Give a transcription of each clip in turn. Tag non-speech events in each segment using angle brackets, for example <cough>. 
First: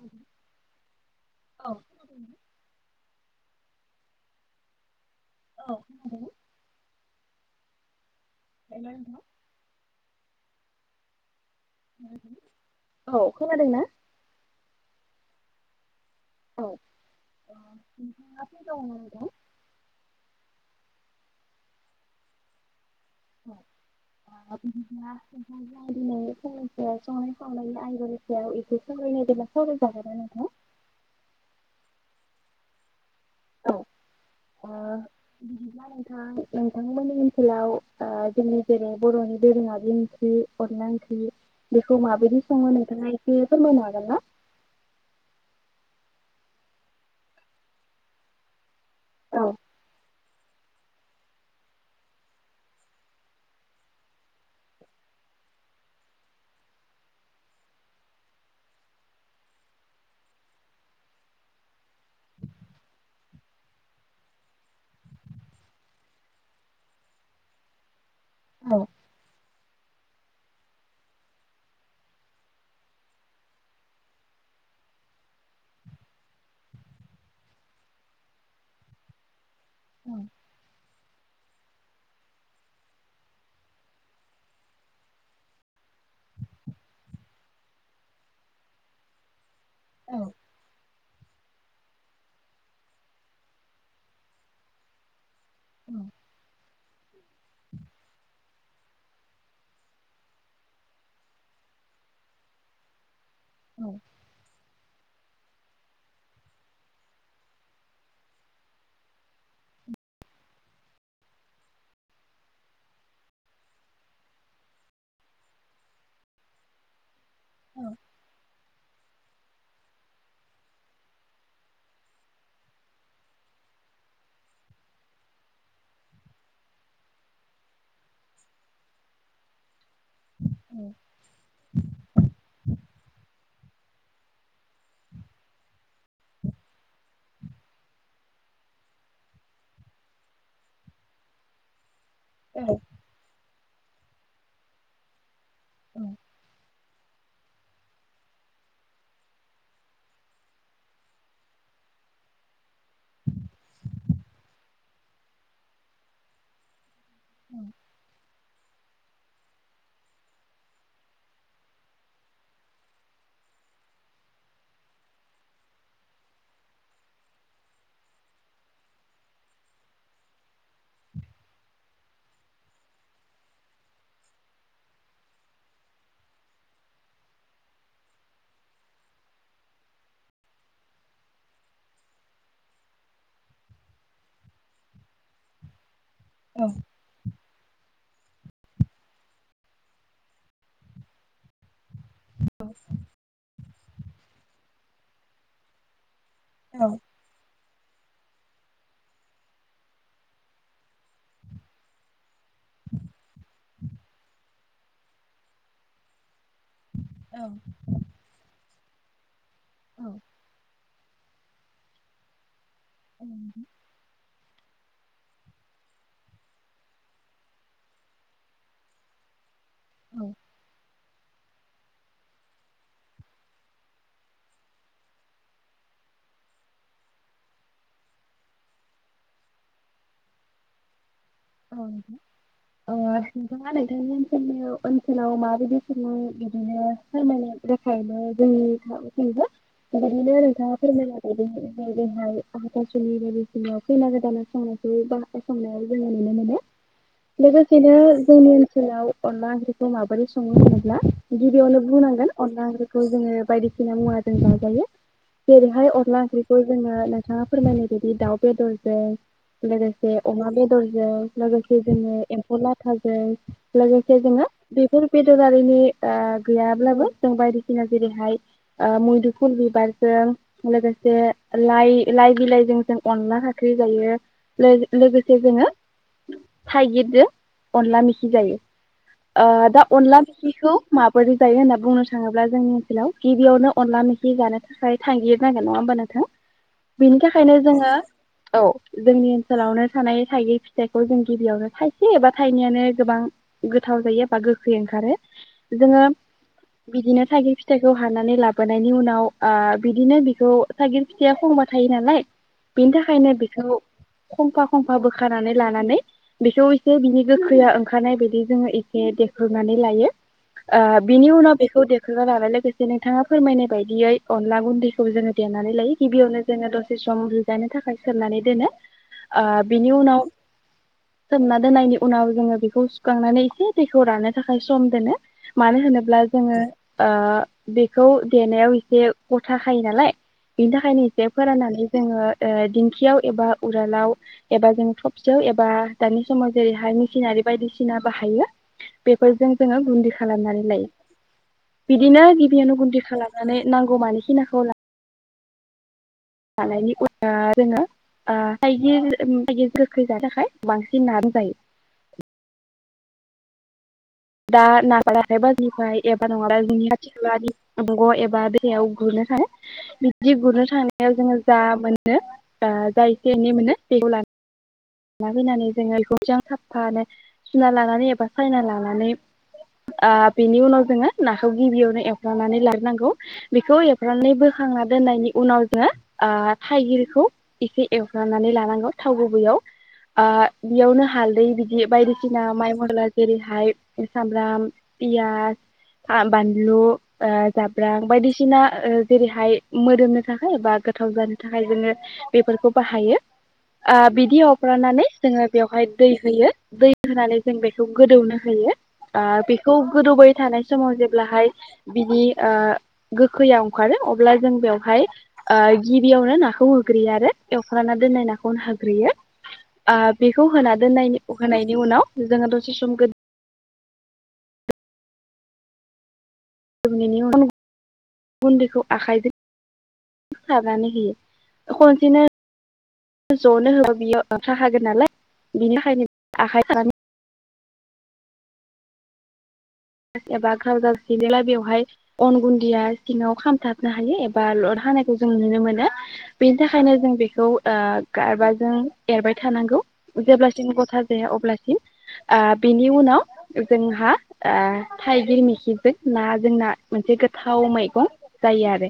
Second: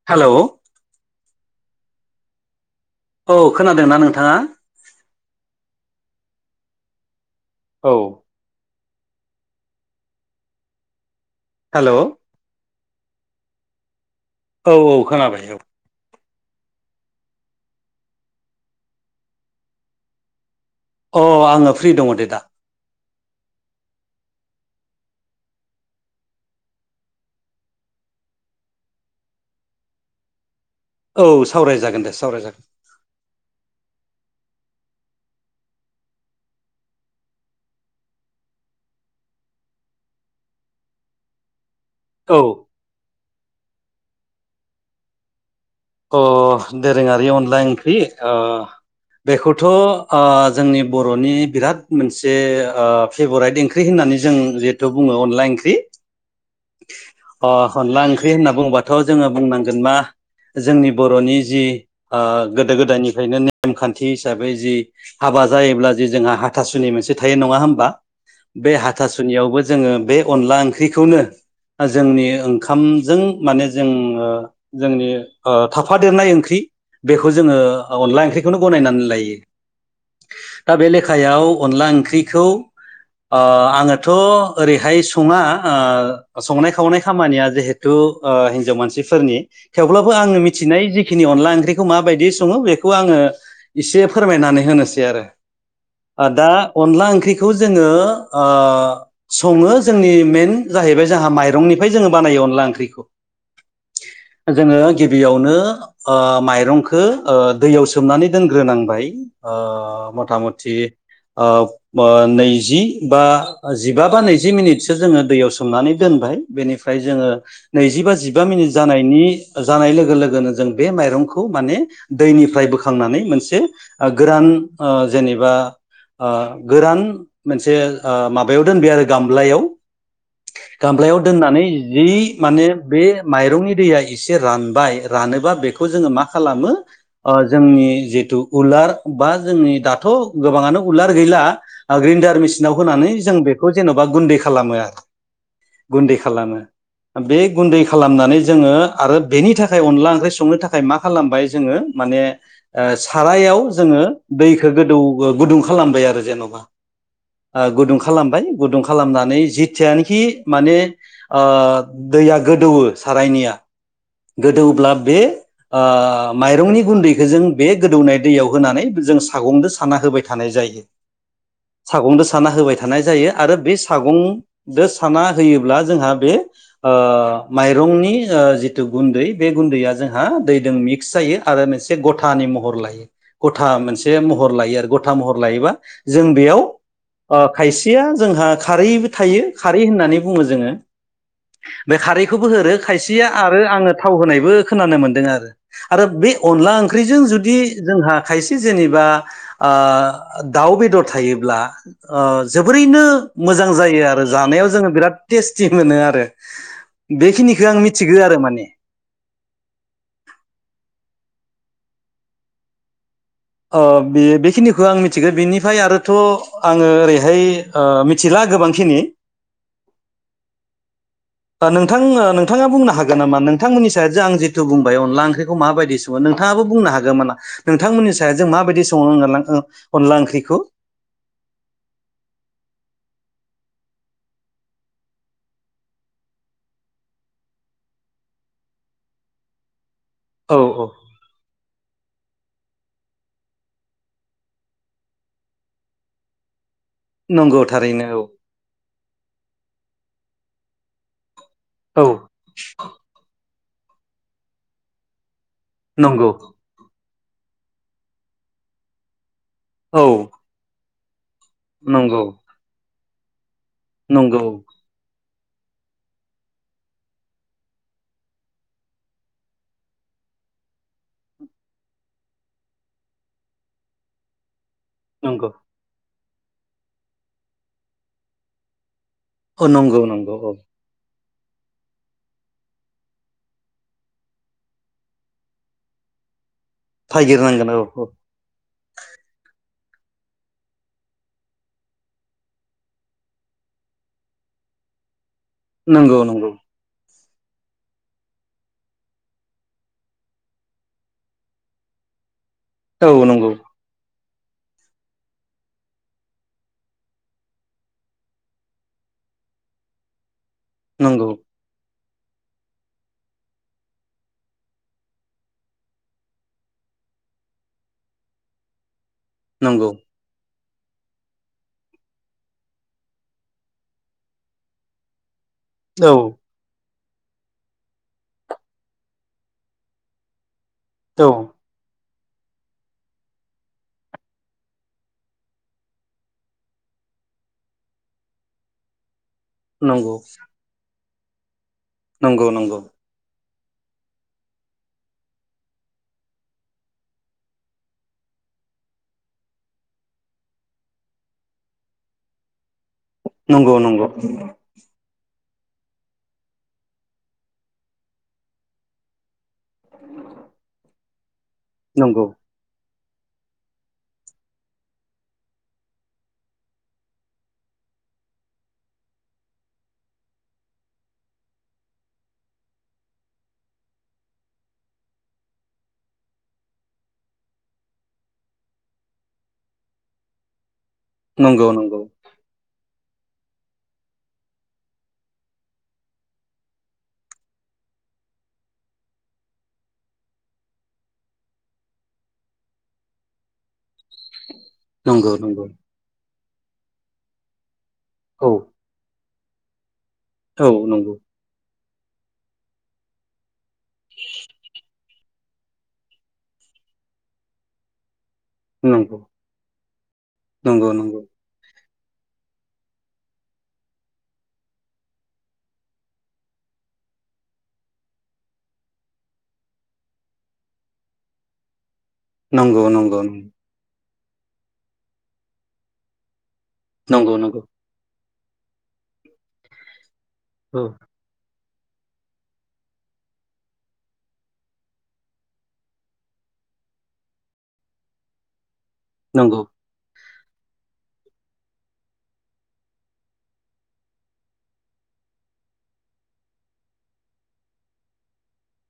खोनादोंना? हेल' औ औ खोनादोंना नोंथाङा औ खोनादों औ <unintelligible> <unintelligible> हेल' औ खोनादोंना औ औ खोनाबाय औ औ नोंथाङा ओ फ्रि दङमोन दा अह आङो फ्रि दङ दे दा <unintelligible> <unintelligible> बिदिब्ला नोंथांजों आं दिनै संनाय खावनायनि आयदानि सायाव एसे सावरायनो दे बिदिब्ला सावरायजागोनना नोंथां? औ सावरायजागोन दे सावरायजागोन औ ओ बिदिब्ला नोंथां नोंथांमोननि ओनसोलाव ओ जोंनि जेरै बर' <unintelligible> <unintelligible> अनला ओंख्रि बेखौ औ माबायदि सङो नोंथाङा एसे फोरमायनो हागोन ना? अ दोरोङारि अनला ओंख्रि औ बेखौथ' जोंनि बर'नि बिराद मोनसे फेभराइट ओंख्रि होननानै जों जिहेथु बुङो अनला ओंख्रि <inaudible> <unintelligible> अ अनला ओंख्रि होनना बुंबाथ' जोङो बुंनांगोन मा जोंनि बर'नि जि ओ गोदो गोदायनिफ्रायनो नेमखान्थि हिसाबै जि हाबा बा जायोब्ला जे जोंहा हाथासुनि मोनसे थायो नङा होमबा? बे औ हाथासुनियावबो जोङो बे अनला ओंख्रिखौनो जोंनि ओंखामजों माने जोंओ जोंनि ओ थाफादेरनाय ओंख्रि बेखौ जोङो अनला ओंख्रिखौनो गनायनानै लायो औ दा बे लेखा हखायाव अनला ओंख्रिखौ ओ आङोथ' ओरैहाय सङा संनाय खावनाय खामानिया जिहेथु हिनजाव मानसिफोरनि थेवब्लाबो औ आङो मिथिनाय जि बेखिनि अनला ओंख्रिखौ माबायदि सङो बेखौ आङो एसे फोरमायनानै होनोसै आरो औ ओ दा अनला ओंख्रिखौ जोङो ओ सङो जोंनि मेन जाहैबाय जोंहा माइरंनिफ्राय जोङो बानायो अनला ओंख्रिखौ औ जोङो गिबियावनो ओ माइरंखौ ओ दैयाव सोमनानै दोनग्रोनांबाय ओ मथा मथि ओ नैजि बा जिबा बा नैजि मिनिटसो जोङो दैयाव सोमनानै दोनबाय बेनिफ्राय जोङो नैजि बा जिबा मिनिट जानायनि जानाय लोगो लोगोनो जों बे माइरंखौ माने दैनिफ्राय बोखांनानै मोनसे गोरान ओ जेनेबा ओ गोरान मोनसे ओ माबायाव दोनबाय आरो गामलायाव गामलायाव दोननानै जि माने बे माइरंनि दैया एसे रानबाय रानोबा बेखौ जोङो मा खालामो जोंनि जि जिथु उलार बा जोंनि दाथ' गोबाङानो उलार गैला ग्र्रिन्न्दार मेसिनाव होनानै जों बेखौ जेन'बा गुन्दै खालामो आरो औ गुन्दै खालामो बे गुन्दै खालामनानै जोङो आरो बेनि थाखाय अनला ओंख्रि संनो थाखाय मा खालामबाय जोङो माने ओ सारायाव जोङो दैखौ गोदौ गुदुं खालामबाय आरो जेन'बा ओ गुदुं खालामबाय गुदुं खालामनानै जिथिया बाखि माने ओ दैया गोदौवो सारायनिया गोदौब्ला बे माइरंनि गुन्दैखौ जों बे गोदौनाय दैयाव होनानै जों सागंद साना होबाय थानाय जायो। सागंदो साना होबाय थानाय जायो आरो बे सागं साना होयोब्ला जोंहा बे माइरंनि जिथु गुन्दै बे गुन्दैया गुन‌दया जोंहा दैजों मिक्स जायो आरो मोनसे गथानि महर लायो गथा मोनसे महर लायो आरो गथा महर लायोबा जों बेयाव औ खायसेया जोंहा खारैबो थायो खारै होननानै बुङो जोङो बे खारैखौबो हो खायसेया आरो आङो थाव होनायबो खोनानो मोनदों आरो आरो बे अनला औ ओंख्रिजों जुदि आं जोंहा खायसे जेनेबा ओ दाउ बेदर थायोब्ला ओ जोबोरै यैनो मोजां जायो आरो जानायाव जोङो बिराद टेस्टि मोनो आरो औ बेखिनिखो आं मिथिगो आरो माने औ नोंथां। अ बेयो बेखिनि खौ आं मिथिगो बिनिफाय आरोथ आङो ओरैहाय अ मिथिला गोबांखिनि औ नोंथां ओ नोंथाङा बुंनो हागोन नामा नोंथांमोननि सायावदि आं जिथु बुंबाय अनला ओंख्रिखौ माबायदि सङो नों नोंथाङाबो बुंनो हागोमोनना नोंथांमोननि सायदजों माबायदि सङो ओनलां ओ अनला ओंख्रिखौ औ नोंथां ओ नोंथाङा नोंथांनि ओनसोलनि औ ओनसोलाव माबेदि सङो बिदिनो फोरमायनो बेखायनो जोंनिथिंबो बेबायदिनो नोंथाङा फोरमायनाय बायदिनो जायो। बेहाय आाथासुनि बायदिसिना खैना गोदाना संनायखौ बा संनायाव जोङो नुनो मोनो नंगौ लोगोसेनो थारैनो औ जोंनि ओनसोलाव अनला ओंख्रिखौ माबोरै संगो होनोब्ला गिबियावनो औ बुंनांगोन अनला ओंख्रिखौ जोङो बायदिसिना मुवाजों जाजायो जेरैहाय अनला नंगौ ओंख्रिखौ जोङो नोंथाङा फोरमायनाय बायदि दाउ बेदरजों औ लोगोसे अमा बेदरजों लोगोसे जोङो नंगौ एम्फौ लाथाजों लोगोसे नंगौ जोङो बिफोर बि दरारिनि ओ गैयाब्लाबो जों बायदिसिना जेरैहाय ओ मैदुफुल बिबारजों लोगोसे लाइ लाइ बिलाइजों जों अनला हाख्रि जायो लोग लोगोसे जोङो थाइगिरजों अनला मेखि जायो ओ अ दा नंगौ अनला नंगौ औ मेखिखौ मा बोरै जायो होनना बुंनो थाङोब्ला जोंनि ओनसोलाव गिबियावनो अनला मेखि जानो थाखाय थांगिर नांगोन नङा होमब नोंथा बिनि थाखायनो नागिरनांगोन औ जोङो औ औ जोंनि ओनसोलावनो थानाय थागिर फि फिथायखौ जों गिबियावनो थाइसे बा थाइनैयानो गोबां गोथाव जायो बा गोखै ओंखारो जोङो नंगौ नंगौ बिदिनो थागिर फिथाइखौ हानानै लाबोनायनि उनाव ओ बिदिनो बेखौ थाइगिर फिथाया खंबा थायो नालाय बिनि औ थाखायनो नंगौ बेखौ खंफा खंफा बोखार नानै लानानै बेखौ एसे बिनि गोखैआ ओंखारनाय बायदि जोङो एसे देख्रुबनानै लायो ओ बिनि नंगौ उनाव बेखौ दे खो होनानै लोगोसे नोंथाङा फोरमायनाय बायदियै अनला गुन्दैखौ जोङो देनानै लायो। गिबियावनो जोङो दसे सम रुजानो थाखाय सोमनानै दोनो। आ नंगौ बिनि उनाव सोमना दोननायनि उनाव जोङो बेखौ सुखांनानै एसे दैखौ राननो थाखाय सम दोनो। मानो औ होनोब्ला जोङो ओ बेखौ देनायाव एसे गथा खायो नालाय। बिनि थाखायनो एसे औ फोराननानै जोङो ओ दिंखियाव एबा उरालाव एबा जों थ' सियाव एबा दानि समाव जेरैहाय मिसिनारि बायदिसिना बाहायो। बे फोरजों जोङो गुन्दि नंगौ खालामनानै लायो। बिदिनो नंगौ गिबियावनो नंगौ गुन्दि खालानानै नांगौ मानि खिनाखौ ला लानायनि उ <inaudible> जोङो ओ थाइगिर थाइगिर गोखै जानो थाखाय बांसिन नाजों जायो। नंगौ नंग'। दा ना <unintelligible> हाथाइ बाज <inaudible> निफ्राय एबा नङाब्ला जोंनि खाथि खालानि दंग एबा दैयाव गुरनो थाङो। बिब्दि गुरनो थांनायाव जोङो जा मोनो नंगौ ओ जाय से एनै मोनो बेखौ ला लाबोनानै जोङो बेखौ मोजां साबफानो सुना लानानै एबा सायना लानानै आ बेनि उनाव जोङो नाखौ गिबियावनो एफ्रामनानै लाग्रोनांगौ। बेखौ एवफ्रामनानै बोखां खांना दोननायनि उनाव जोङो ओ थाइगिरखौ एसे एवफ्रामनानै लानांगौ थाव गुबैयाव। आ बियावनो हालदै नंगौ बिदि नंगौ बायदिसिना माइ मला जेरैहाय सामब्राम, पियास, आ बानलु, ओ जाब्रां बायदिसिना ओ जेरैहाय मोदोमनो थाखै बा गोथाव जानो थाखाय जोङो बेफोरखौ बाहायो। आ बि हरानानै नंगौ नंगौ जोङो बेवहाय दै होयो। दै होनानै जों बेखौ गोदौनो औ होयो। आ बेखौ गोदौबाय थानाय औ समाव नंगौ जेब्लाहाय बिनि ओ गोखैयाव अंखारो अब्ला जों बेवहाय गिबियावनो नाखौ होग्रोयो आरो एवफ्रामना दोननाय नाखौ होग्रोयो। नंगौ आ बेखौ होना नंगौ नंगौ दोननायनि अखानायै नि उनाव जोङो दसे सम गो <unintelligible> उनाव गुन्दैखौ आखाइजों सारनानै होयो। खनसेनो नंगौ नंगौ जनो होबा बियो लाथा खागोन नालाय। बिनि थाखायनो आखाइ सानानै नंगौ नंगौ। एबा औ ख्राउजार सिनदेला बेवहाय अन गुन्दिया सिङाव खामथाबनो हायो एबा लद हानायखौ जों नुनो मोनो। बेनि थाखायनो जों बेखौ ओ गारबा जों एरबाय नंगौ थानांगौ। जेब्लासिम गथा जाया अब्लासिम। आ बिनि उनाव जोंहा थाइगिर मैखिजों नाजोंना मोनसे गोथाव मैगं जायो आरो।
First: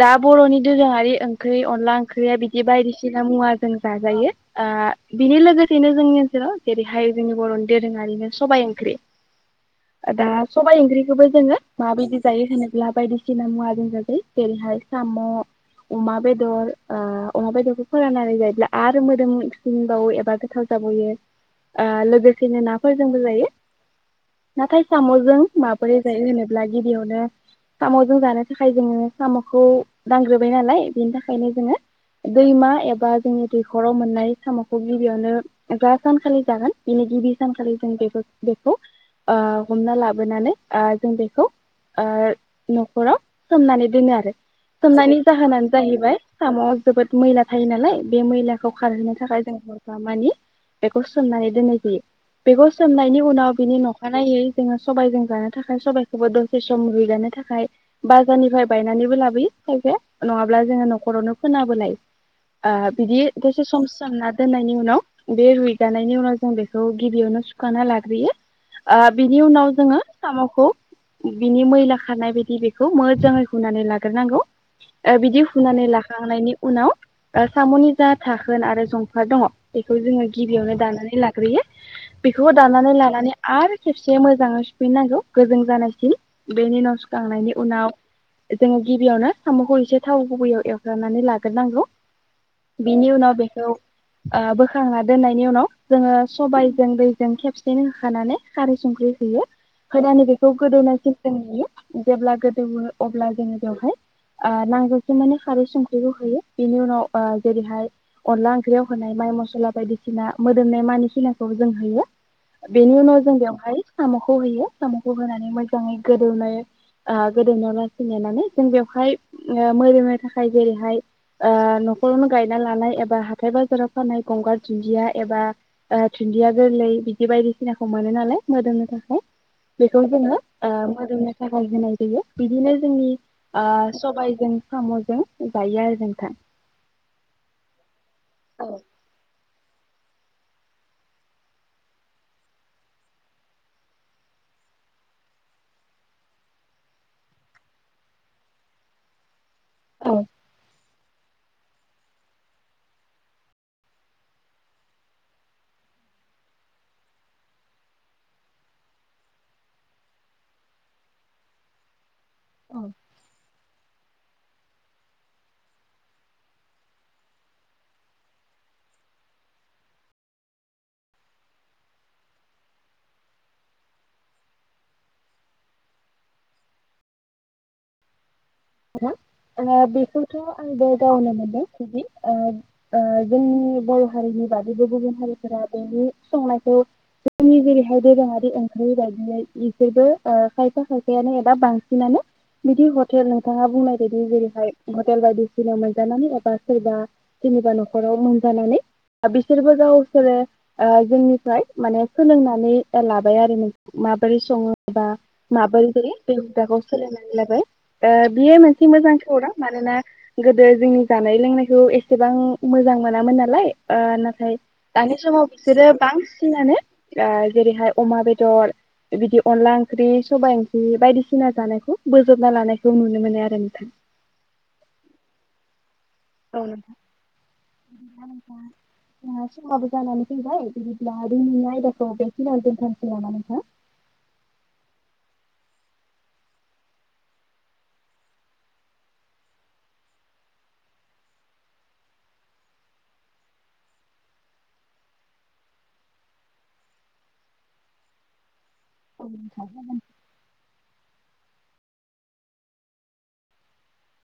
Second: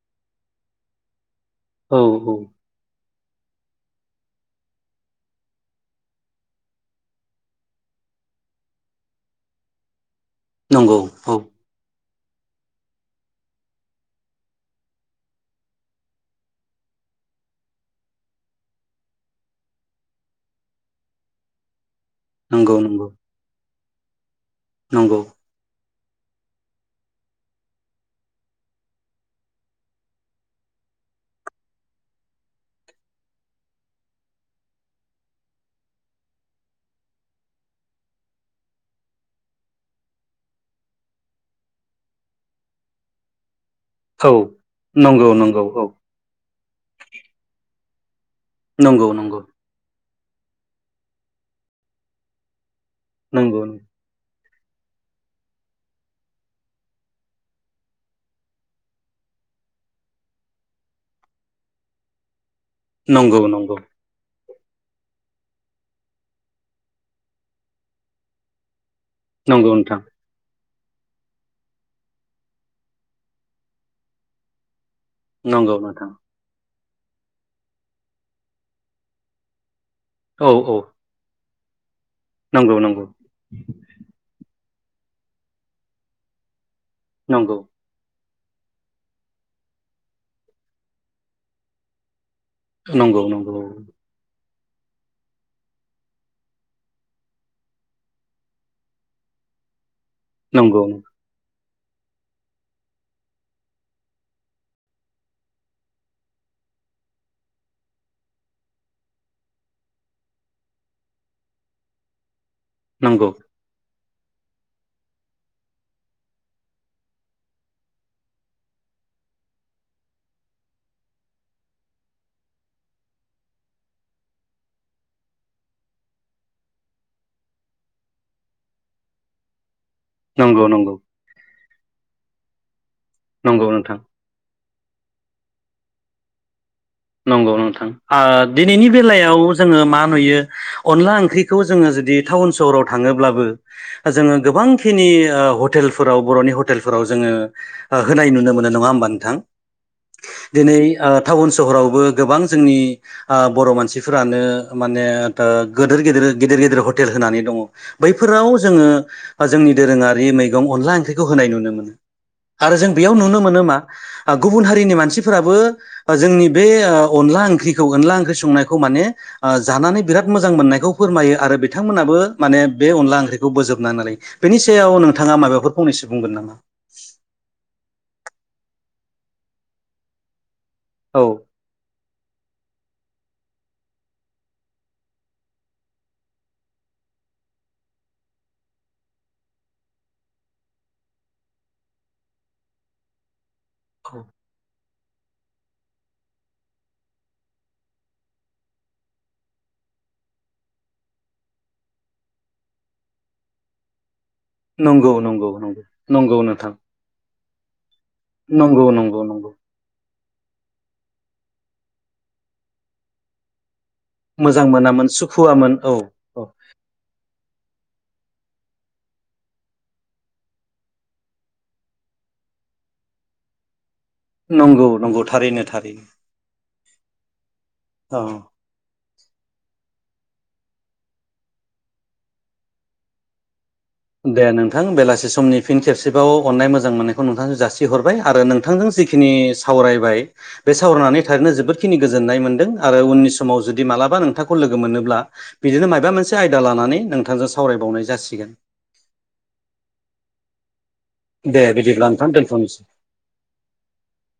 दा बर'नि दोरोङारि ओंख्रि अनला औ औ ओंख्रिया बिदि बायदिसि सिना मुवाजों जाजायो। आ बिनि लोगोसेनो जोंनि गेजेराव जेरैहाय जोंनि बर'नि दोरों आरिनो सबाइ ओंख्रि। दा सबाइ नंगौ ओंख्रिखोबो औ जोङो माबायदि जायो होनोब्ला बायदिसिना मुवाजों जाजायो। देरहाय साम' अमा बेदर, ओ मा बेदरखौ फोराननानै जायोब्ला आरो मोदोम सिनबावो एबा गोथाव जा जाबुयो। आ लोगोसेनो नंगौ नंगौ नाफोरजोंबो जायो। नाथाय नंगौ साम'जों माबोरै जायो होनोब्ला गिबियावनो साम'जों जानो थाखाय जोङो साम'खौ दांग्रोबाय नालाय, बेनि थाखायनो जोङो दैमा एबा जोंनि दैख'राव मोननाय साम'खौ गिबियावनो जा सानखालि जागोन, बेनि गिबि सानखालि जों बेबो बेखौ ओ हमना लाबोनानै ओ जों बेखौ ओ न'खराव सोमनानै दोनो आरो। औ सोमनायनि नंगौ नंगौ जाहोनानो औ जाहैबाय साम'वाव जोबोद मैला थायो नालाय। बे मैलाखौ नंगौ खारहोनो थाखाय नंगौ जों हरफामानि बेखौ सोमनानै दोननाय जायो। बेखौ सोमनायनि उनाव बिनि <unintelligible> <unintelligible> सबायजों जानो थाखाय सबायखौबो दसे सम रुइगानो थाखाय बाजारनिफ्राय बायनानैबो ला लाबोयो खायफाडडया नङाब्ला जोङो न'खरावनो फोनाबोनाय ओ नंगौ बिदि दसे नंगौ सम सोमनना दोननायनि उनाव बे रुइगानायनि उनाव जों बेखौ गिबियावनो सुखाना लाग्रोयो। ओ बिनि नंगौ उनाव जोङो नोंथां साम'खौ बिनि मैला खारनाय बायदि बेखौ मोजाङै हुनानै लाग्रोनांगौ। ओ बिदि नंगौ हुनानै नोंथां लाखांनायनि उनाव ओ साम'नि जा थाखोन आरो जंफार दङ बेखौ जोङो औ औ गिबियावनो दाननानै लाग्रोयो बेखौ नंगौ दाननानै नंगौ लानानै आरो खेबसे मोजाङै सुफिननांगौ गोजों जानायसिन बेनि उनाव सुखांनायनि नंगौ उनाव जोङो गिबियावनो साम'खौ एसे थाव गुबैयाव एवग्रोनानै लाग्रोनांगौ। बिनि नंगौ उनाव नंगौ बेखौ ओ बोखांना दोननायनि उनाव जोङो सबायजों दैजों खेबसेनो होखानानै खारै संख्रि होयो गोदानै बेखौ नंगौ नंगौ गोदौनायसिम जों नुयो जेब्ला गोदौ अब्ला जोङो बेवहाय ओ नांजासे माने खारै संख्रिखौ होयो बेनि उनाव ओ जेरैहाय अनला ओंख्रियाव होनाय होनाय मसला बायदिसिना मोदोमनाय मानिखिनाखौ जों होयो बेनि उनाव नंगौ जों बेवहाय साम'खौ होयो साम'खौ होनानै मोजाङै गोदौनो ओ गोदौ <unintelligible> जों बेवहाय मोदोमनय थाखाय जेरैहाय ओ न'खरावनो गायना लानाय एबा हाथाय बाजाराव फाननाय गंगार दुन्दिया एबा दुदिया गोरलै बिदि बायदिसिना खौ मोनो नालाय मोदोमनो थाखाय बेखौ जोङो नंगौ ओ नंगौ मोदोमनो थाखाय होनाय जायो बिदिनो नंगौ जोंनिओ नोंथां सबायजों साम'जों जायो आरो जों हा नंगौ नोंथां ओ दिनैनि बेलायाव जोङो मा नुयो अनला ओंख्रिखौ जोङो जुदि टाउन सहराव थाङोब्लाबो जोङो गोबांखिनि हटेलफोराव बर'नि हटेलफोराव जोङो होनाय नुनो मोननाय नङा होमबा नोंथां? औ दिनै ओ टाउन सहरावबो गोबां जोंनि ओ बर' मानसिफोरानो माने दा गेदिर हटेल होनानै दङ बैफोराव जोङो जोंनि दोरोङारि मैगं अनला ओंख्रिखौ होनाय नुयो आरो औ जों बेयाव नुनो मोनो मा गुबुन हारिनि मानसिफोराबो जोंनि बे अनला ओंख्रिखौ अनला ओंख्रि संनायखौ माने ओ जानानै बिराद मोजां मोननायखौ फोरमायो आरो बिथांमोनहाबो माने बे अनला ओंख्रिखौ बोजोबना लायो। बेनि सायाव नोंथाङा माबाफोर फंनैसो बुंगोन नामा? <inaudible> <inaudible> आरो बेखौथ' आंबो औ गावनो मोनदों खुजि ओ ओ जोंनि बर' हारिनि बादैबो गुबुन हारिफोरा बेनि संनायखौ जोंनि जेरैहाय दोरोङारि ओंख्रि बायदियै बिसोरबो खायफा खायफायानो एबा बांसिनानो बिदि हटेल नोंथाङा बुंनाय बायदि जेरैहाय हटेल बायदिसिनाव मोनजानानै एबा सोरबा सोरनिबा न'खराव मोनजानानै बिसोरबो गावसोरो ओ जोंनिफ्राय माने सोलोंनानै लाबाय आरो नों मा बोरै सङो बा नंगौ नंगौ नंगौ माबोरै बोरै नंगौ जोंनि नोंथां हुदाखौ सोलोंनानै लाबाय। ओ बेयो नंगौ मोनसे मोजां नंगौ नंगौ खौरां मानोना गो जोंनि जानाय लोंनायखौ एसेबां मोजां मोनामोन नालाय ओ नाथाय मोजां मोनामोन दानि समाव सुखुवामोन बिसोरो औ औ बांसिनानो ओ जेरैहाय अमा बेदर बिबादि अनला ओंख्रि सबाइ ओंख्रि बायदिसिना जानायखौ बोजोबना लानाय जों नुनो मानो आरो नोंथां। नंगौ नंगौ थारैनो थारैनो। औ <unintelligible> औ जानानै फैबाय बिदिब्ला दिनैनि आयदाखौ बेखिनियावनो दोनथ'नोसै नामा नोंथां? दे नोंथां बेलासि समनि फिन खेबसेबाव अननाय मोजां मोननायखौ नोंथांनो जासिहरबाय आरो नोंथांजों जिखिनि सावरायबाय बे सावरायनानै थारैनो जोबोदखिनि गोजोननाय मोनदों आरो उननि समाव जुदि मा माबालाबा नोंथांखौ लोगो मोनोब्ला बिदिनो माबा मोनसे आयदा लानानै नोंथांजों सावरायबावनाय जासिगोन। <inaudible> दे बिदिब्ला नोंथां दोनथ'नोसै।